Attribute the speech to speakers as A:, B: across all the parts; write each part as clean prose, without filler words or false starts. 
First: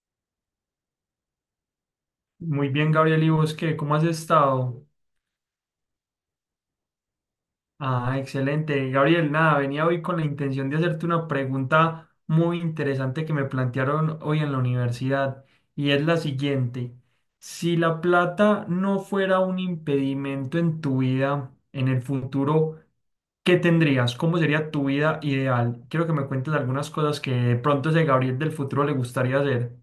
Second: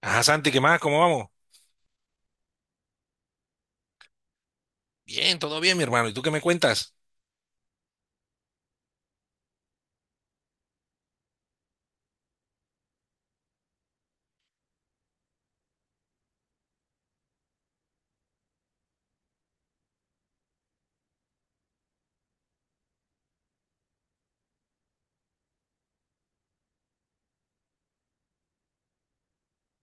A: Ajá, Santi, ¿qué más? ¿Cómo vamos?
B: Muy bien, Gabriel, ¿y vos qué? ¿Cómo has estado?
A: Bien, todo bien, mi hermano. ¿Y tú qué me cuentas?
B: Ah, excelente. Gabriel, nada, venía hoy con la intención de hacerte una pregunta muy interesante que me plantearon hoy en la universidad y es la siguiente. Si la plata no fuera un impedimento en tu vida, en el futuro, ¿qué tendrías? ¿Cómo sería tu vida ideal? Quiero que me cuentes algunas cosas que de pronto ese Gabriel del futuro le gustaría hacer.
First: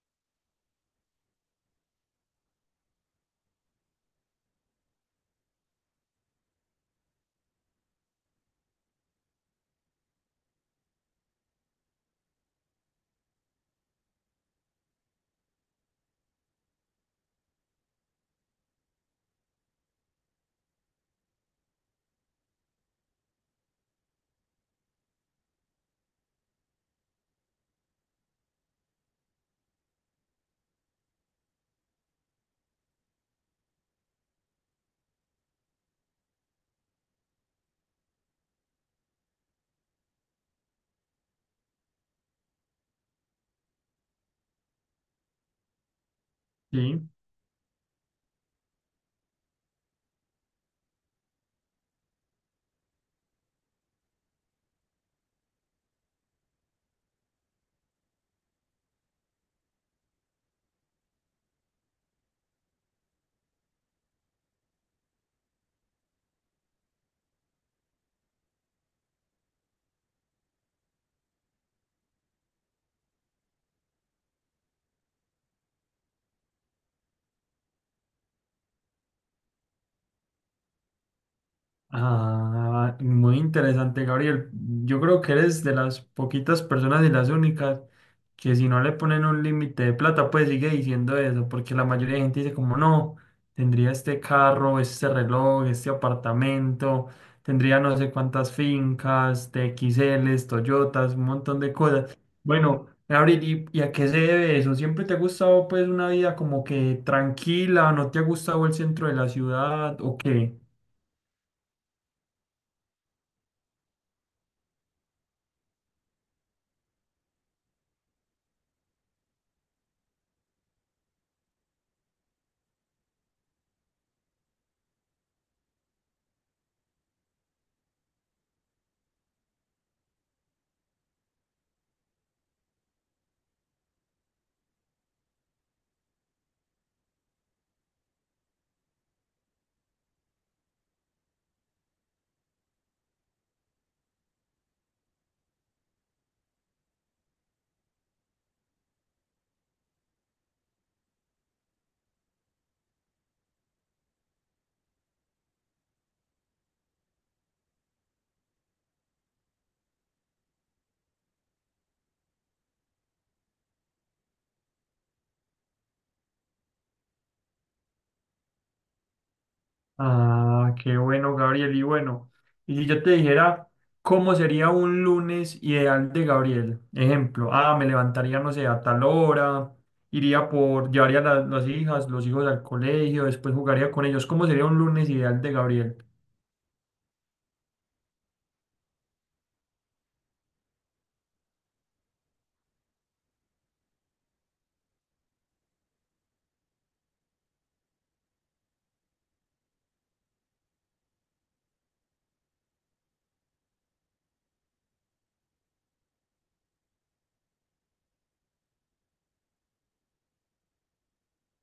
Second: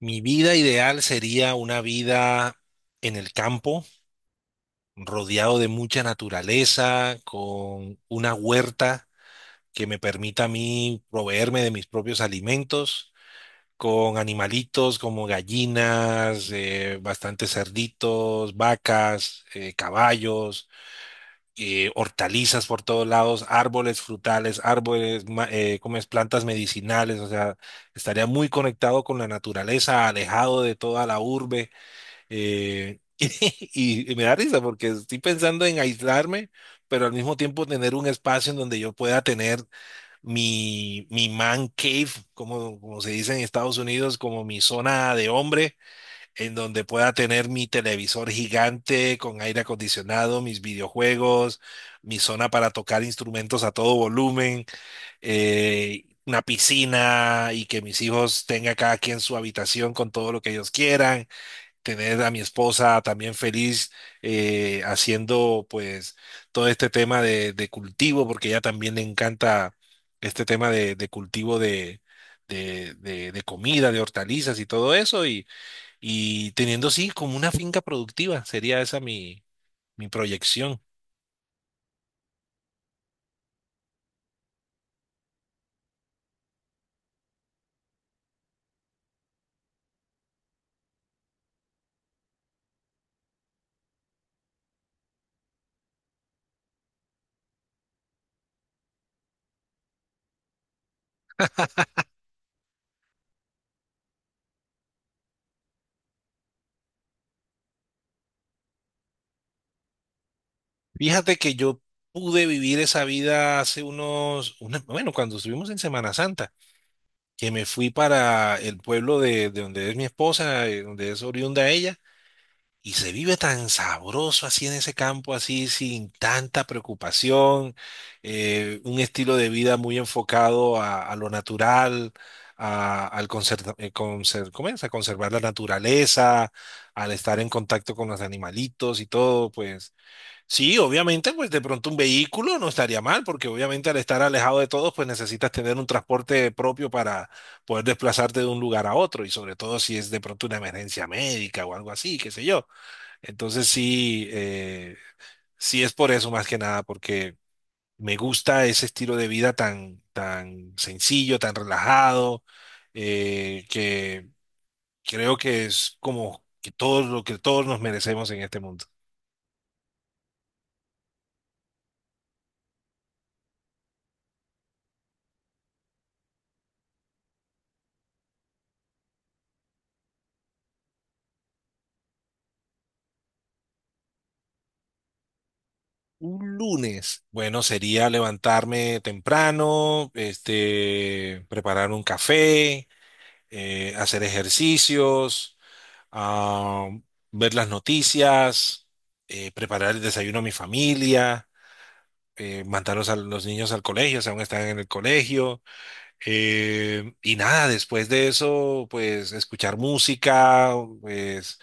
A: Mi vida ideal sería una vida en el campo, rodeado de mucha naturaleza, con una huerta que me permita a mí proveerme de mis propios alimentos, con animalitos como gallinas, bastantes cerditos, vacas, caballos. Hortalizas por todos lados, árboles frutales, árboles, como es, plantas medicinales, o sea, estaría muy conectado con la naturaleza, alejado de toda la urbe. eh, y me da risa porque estoy pensando en aislarme, pero al mismo tiempo tener un espacio en donde yo pueda tener mi man cave, como, como se dice en Estados Unidos, como mi zona de hombre en donde
B: Sí.
A: pueda tener mi televisor gigante con aire acondicionado, mis videojuegos, mi zona para tocar instrumentos a todo volumen, una piscina y que mis hijos tengan cada quien su habitación con todo lo que ellos quieran, tener a mi esposa también feliz, haciendo pues todo este tema de cultivo, porque ella también le encanta este tema de cultivo de... de comida, de hortalizas y todo eso, y teniendo así como una finca productiva, sería esa mi, mi proyección.
B: Ah, muy interesante, Gabriel. Yo creo que eres de las poquitas personas y las únicas que si no le ponen un límite de plata, pues sigue diciendo eso, porque la mayoría de gente dice como no, tendría este carro, este reloj, este apartamento, tendría no sé cuántas fincas, TXLs, Toyotas, un montón de cosas. Bueno, Gabriel, ¿y a qué se debe eso? ¿Siempre te ha gustado pues una vida como que tranquila, no te ha gustado el centro de la ciudad o qué?
A: Fíjate que yo pude vivir esa vida hace unos, bueno, cuando estuvimos en Semana Santa, que me fui para el pueblo de donde es mi esposa, donde es oriunda ella. Y se vive tan sabroso así en ese campo, así sin tanta preocupación, un estilo de vida muy enfocado a lo natural, a, ¿cómo es? A conservar la naturaleza, al estar en contacto con los animalitos y todo, pues sí, obviamente, pues de pronto un vehículo no estaría mal, porque obviamente al estar alejado de todos, pues necesitas tener un transporte propio para poder desplazarte de un lugar a otro, y sobre todo si es de pronto una emergencia médica o algo así, qué sé yo. Entonces sí, sí es por eso más que nada, porque me gusta ese estilo de vida tan, tan sencillo, tan relajado, que creo que es como que todos lo que todos nos merecemos en este mundo.
B: Ah, qué bueno, Gabriel. Y bueno, y si yo te dijera cómo sería un lunes ideal de Gabriel, ejemplo, ah, me levantaría, no sé, a tal hora, iría por, las hijas, los hijos al colegio, después jugaría con ellos. ¿Cómo sería un lunes ideal de Gabriel?
A: Un lunes, bueno, sería levantarme temprano, este, preparar un café, hacer ejercicios, ah, ver las noticias, preparar el desayuno a mi familia, mandarlos a los niños al colegio, o sea, aún están en el colegio. Y nada, después de eso, pues escuchar música, pues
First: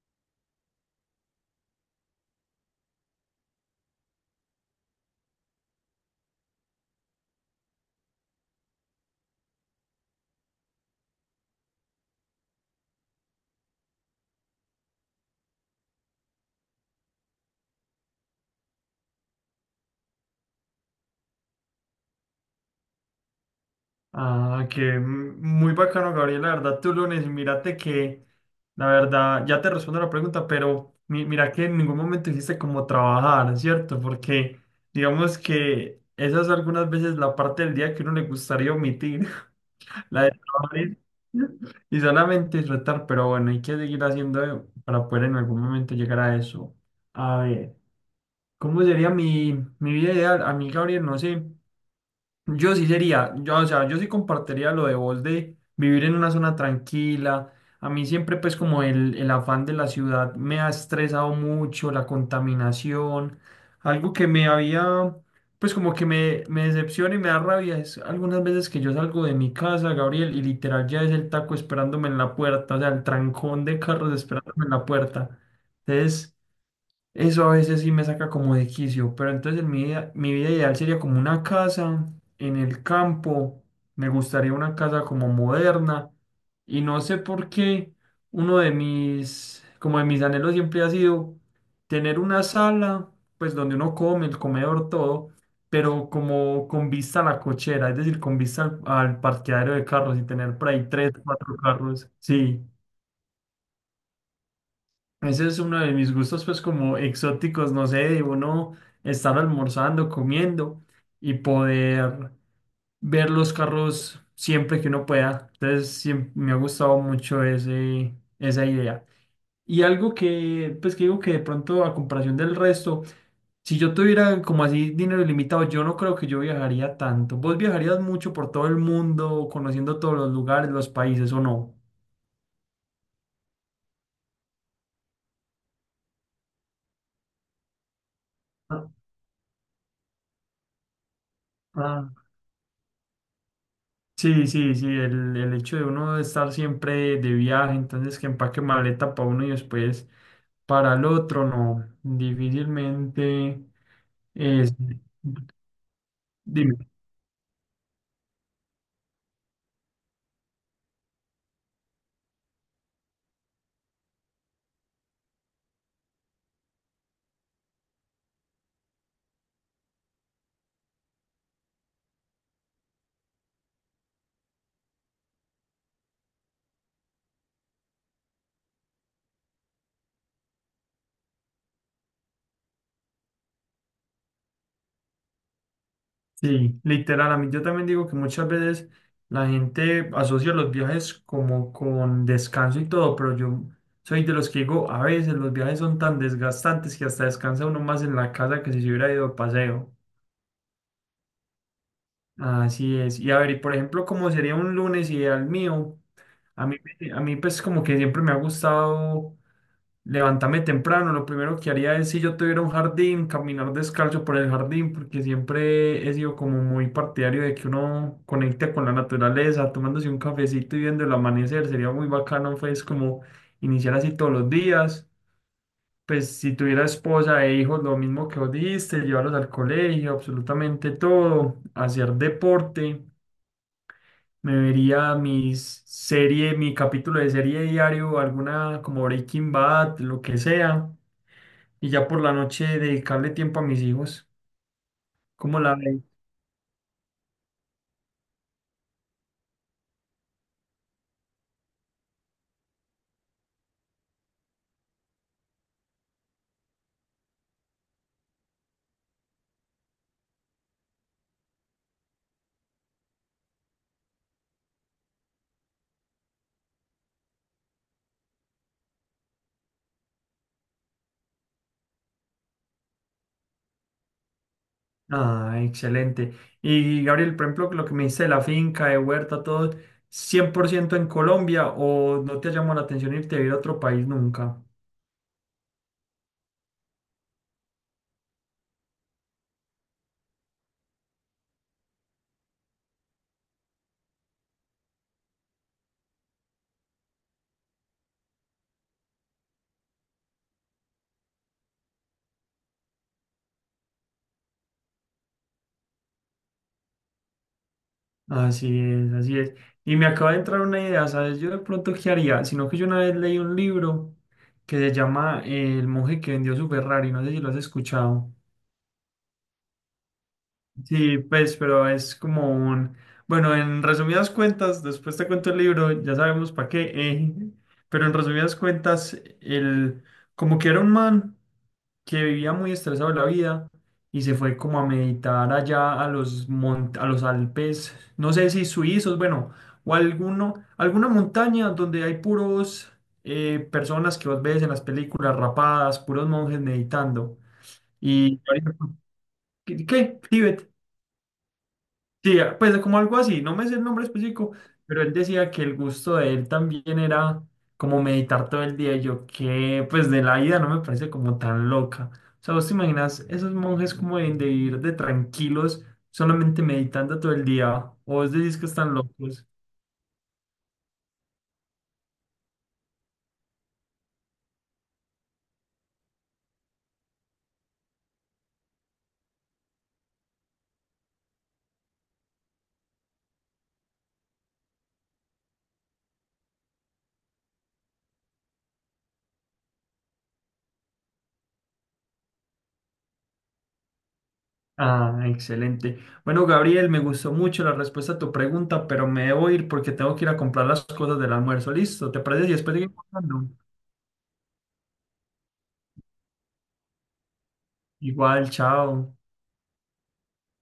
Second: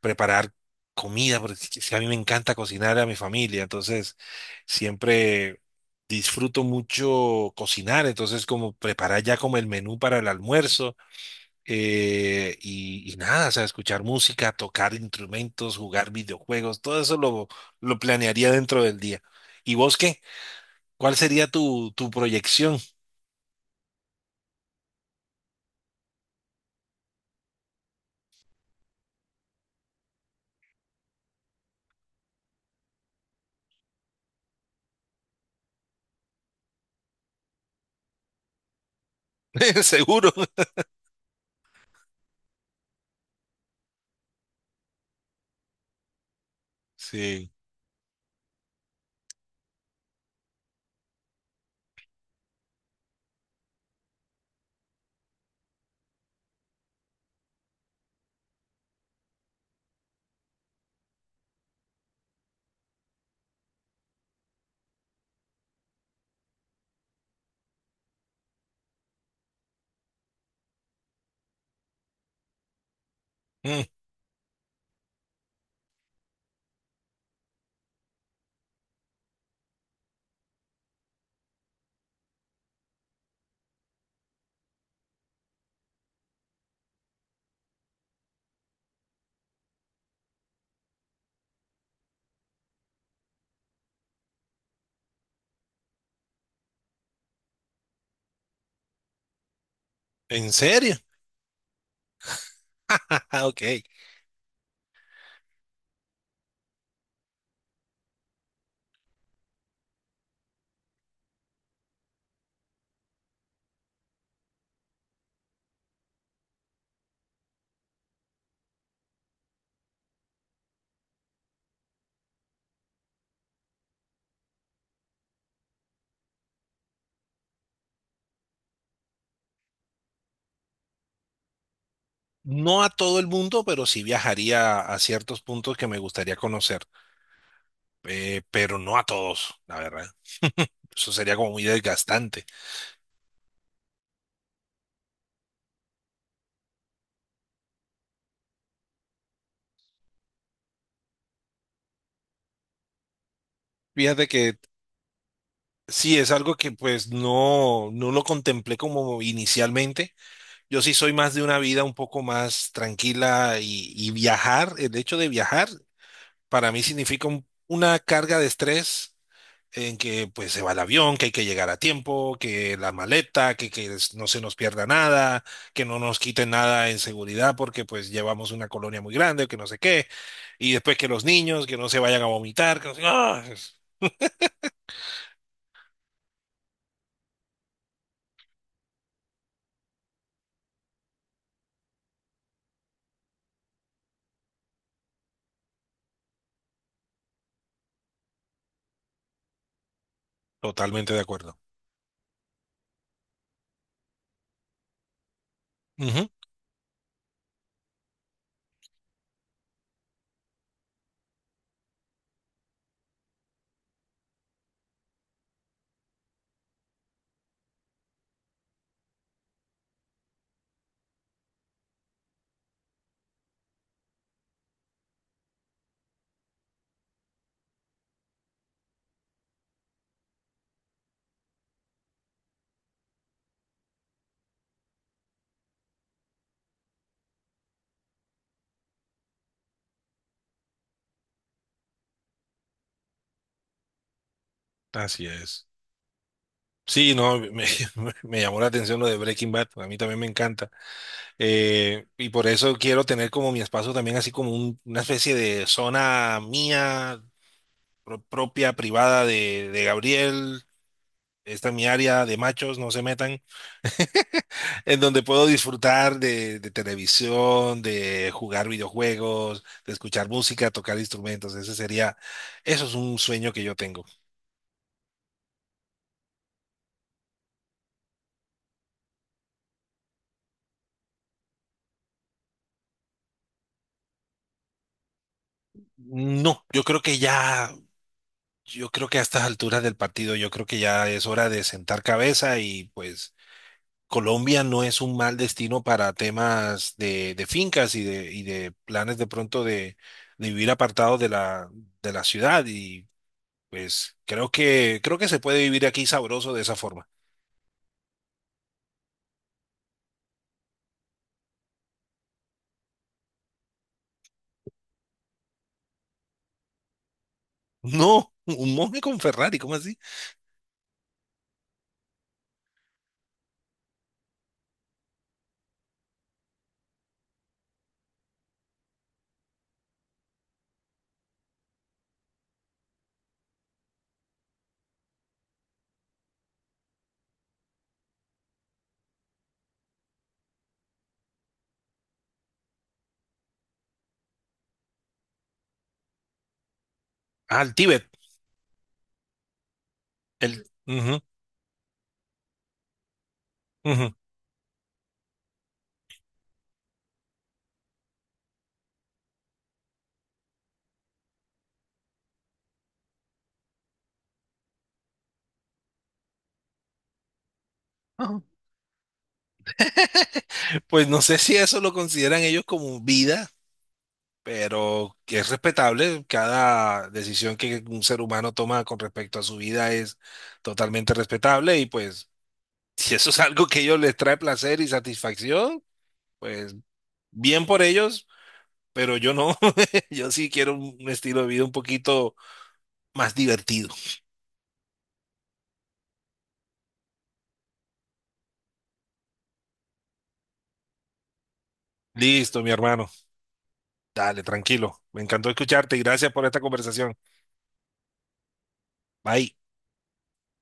A: preparar comida, porque es que a mí me encanta cocinar a mi familia, entonces siempre disfruto mucho cocinar, entonces como preparar ya como el menú para el almuerzo. Y, y nada, o sea, escuchar música, tocar instrumentos, jugar videojuegos, todo eso lo planearía dentro del día. ¿Y vos qué? ¿Cuál sería tu, tu proyección?
B: Ah, muy bacano, Gabriel. La verdad, tú lunes, mírate que, la verdad, ya te respondo la pregunta, pero mira que en ningún momento hiciste como trabajar, ¿cierto? Porque digamos que esa es algunas veces la parte del día que uno le gustaría omitir, la
A: Seguro.
B: de trabajar y y solamente disfrutar, pero bueno, hay que seguir haciendo para poder en algún momento llegar a eso. A
A: Sí.
B: ver, ¿cómo sería mi vida ideal? A mí, Gabriel, no sé. Yo sí sería, yo, o sea, yo sí compartiría lo de vos de vivir en una zona tranquila. A mí siempre pues como el afán de la ciudad me ha estresado mucho, la contaminación, algo que me había, pues como que me decepciona y me da rabia es algunas veces que yo salgo de mi casa, Gabriel, y literal ya es el taco esperándome en la puerta, o sea, el trancón de
A: Mm.
B: carros esperándome en la puerta. Entonces... Eso a veces sí me saca como de quicio, pero entonces en mi vida ideal sería como una casa en el campo, me gustaría una casa como moderna y no sé por qué uno de mis, como de mis anhelos siempre ha sido tener una sala, pues donde uno come, el comedor, todo, pero como con vista a la cochera, es decir, con vista al, al parqueadero de carros y
A: ¿En
B: tener por ahí
A: serio?
B: tres, cuatro carros, sí.
A: Ok.
B: Ese es uno de mis gustos, pues como exóticos, no sé, de uno estar almorzando, comiendo y poder ver los carros siempre que uno pueda. Entonces, me ha gustado mucho ese, esa idea. Y algo que, pues que digo que de pronto a comparación del resto, si yo tuviera como así dinero ilimitado, yo no creo que yo viajaría tanto. ¿Vos viajarías mucho por todo el mundo, conociendo todos los lugares, los países o no?
A: No a todo el mundo, pero sí viajaría a ciertos puntos que me gustaría conocer, pero
B: Ah,
A: no a todos, la verdad. Eso sería como muy
B: ah.
A: desgastante.
B: Sí, sí, sí, el hecho de uno estar siempre de viaje, entonces que empaque maleta para uno y después para el otro, no, difícilmente
A: Fíjate que
B: es,
A: sí, es algo que
B: dime,
A: pues no, no lo contemplé como inicialmente. Yo sí soy más de una vida un poco más tranquila y viajar, el hecho de viajar para mí significa una carga de estrés en que pues se va el avión, que hay que llegar a tiempo, que la maleta, que, no se nos pierda nada, que no nos quiten nada en seguridad porque pues llevamos una colonia muy grande, que no sé qué, y después que los niños, que no se vayan a vomitar, que no sé- ¡Ah! Es-
B: sí, literal, a mí yo también digo que muchas veces la gente asocia los viajes como con descanso y todo, pero yo soy de los que digo, a veces los viajes son tan desgastantes que hasta descansa uno más en la casa que si se hubiera ido de paseo.
A: Totalmente de acuerdo.
B: Así es. Y a ver, y por ejemplo, ¿cómo sería un lunes ideal mío?
A: Ujú.
B: A mí, a mí pues como que siempre me ha gustado levantarme temprano. Lo primero que haría es si yo tuviera un jardín, caminar descalzo por el jardín, porque siempre he sido como muy partidario de que uno conecte con la naturaleza, tomándose un cafecito y viendo el amanecer. Sería muy bacano pues como iniciar así todos los días. Pues si tuviera esposa e hijos, lo mismo que vos dijiste, llevarlos al colegio, absolutamente todo, hacer deporte. Me vería mis serie, mi capítulo de serie diario, alguna como Breaking Bad, lo que sea, y ya por la noche dedicarle tiempo a mis hijos.
A: Así
B: ¿Cómo
A: es.
B: la ve?
A: Sí, no, me, me llamó la atención lo de Breaking Bad, a mí también me encanta. Y por eso quiero tener como mi espacio también así como una especie de zona mía, propia, privada de Gabriel. Esta es mi área de machos, no se metan, en donde puedo disfrutar de televisión, de jugar videojuegos, de escuchar música, tocar instrumentos. Ese sería, eso es un sueño que yo tengo.
B: Ah, excelente. Y Gabriel, por ejemplo, lo que me dice de la finca, de huerta, todo, 100% en Colombia o no te ha llamado la atención irte a vivir a otro país nunca.
A: No, yo creo que ya, yo creo que a estas alturas del partido, yo creo que ya es hora de sentar cabeza y pues Colombia no es un mal destino para temas de fincas y de planes de pronto de vivir apartados de la ciudad y pues creo que se puede vivir aquí sabroso de esa forma.
B: Así es, así es. Y me acaba de entrar una idea, ¿sabes? Yo de pronto, ¿qué haría? Sino que yo una vez leí un libro que se llama El monje que vendió su Ferrari, no sé si lo has
A: No,
B: escuchado.
A: un monje con Ferrari, ¿cómo así?
B: Sí, pues, pero es como un... Bueno, en resumidas cuentas, después te cuento el libro, ya sabemos para qué, pero en resumidas cuentas, el... como que era un man que vivía muy estresado de la vida y se fue como a meditar allá a los, a los Alpes, no sé si suizos, bueno, o alguno, alguna montaña donde hay puros personas que vos ves en las películas rapadas, puros monjes meditando.
A: Ah, el Tíbet.
B: ¿Y ¿qué?
A: El,
B: ¿Tíbet?
A: ujú,
B: Sí, ah, pues como algo así, no me sé el nombre
A: ujú.
B: específico, pero él decía que el gusto de él también era como meditar todo el día. Y yo que pues de la vida no me parece como tan loca. O sea, vos te imaginas esos monjes como de ir de tranquilos solamente meditando todo el día, o vos
A: Ajá.
B: decís que están locos.
A: Pues no sé si eso lo consideran ellos como vida, pero que es respetable. Cada decisión que un ser humano toma con respecto a su vida es totalmente respetable y pues si eso es algo que a ellos les trae placer y satisfacción, pues bien por ellos, pero yo no. Yo sí quiero un estilo de vida un poquito más divertido.
B: Ah, excelente. Bueno, Gabriel, me gustó mucho la respuesta a tu pregunta, pero me debo ir porque tengo que ir a comprar las cosas del almuerzo. Listo, ¿te parece? Y
A: Listo, mi
B: después seguimos
A: hermano.
B: hablando.
A: Dale, tranquilo. Me encantó escucharte y gracias por esta conversación.
B: Igual, chao.
A: Bye.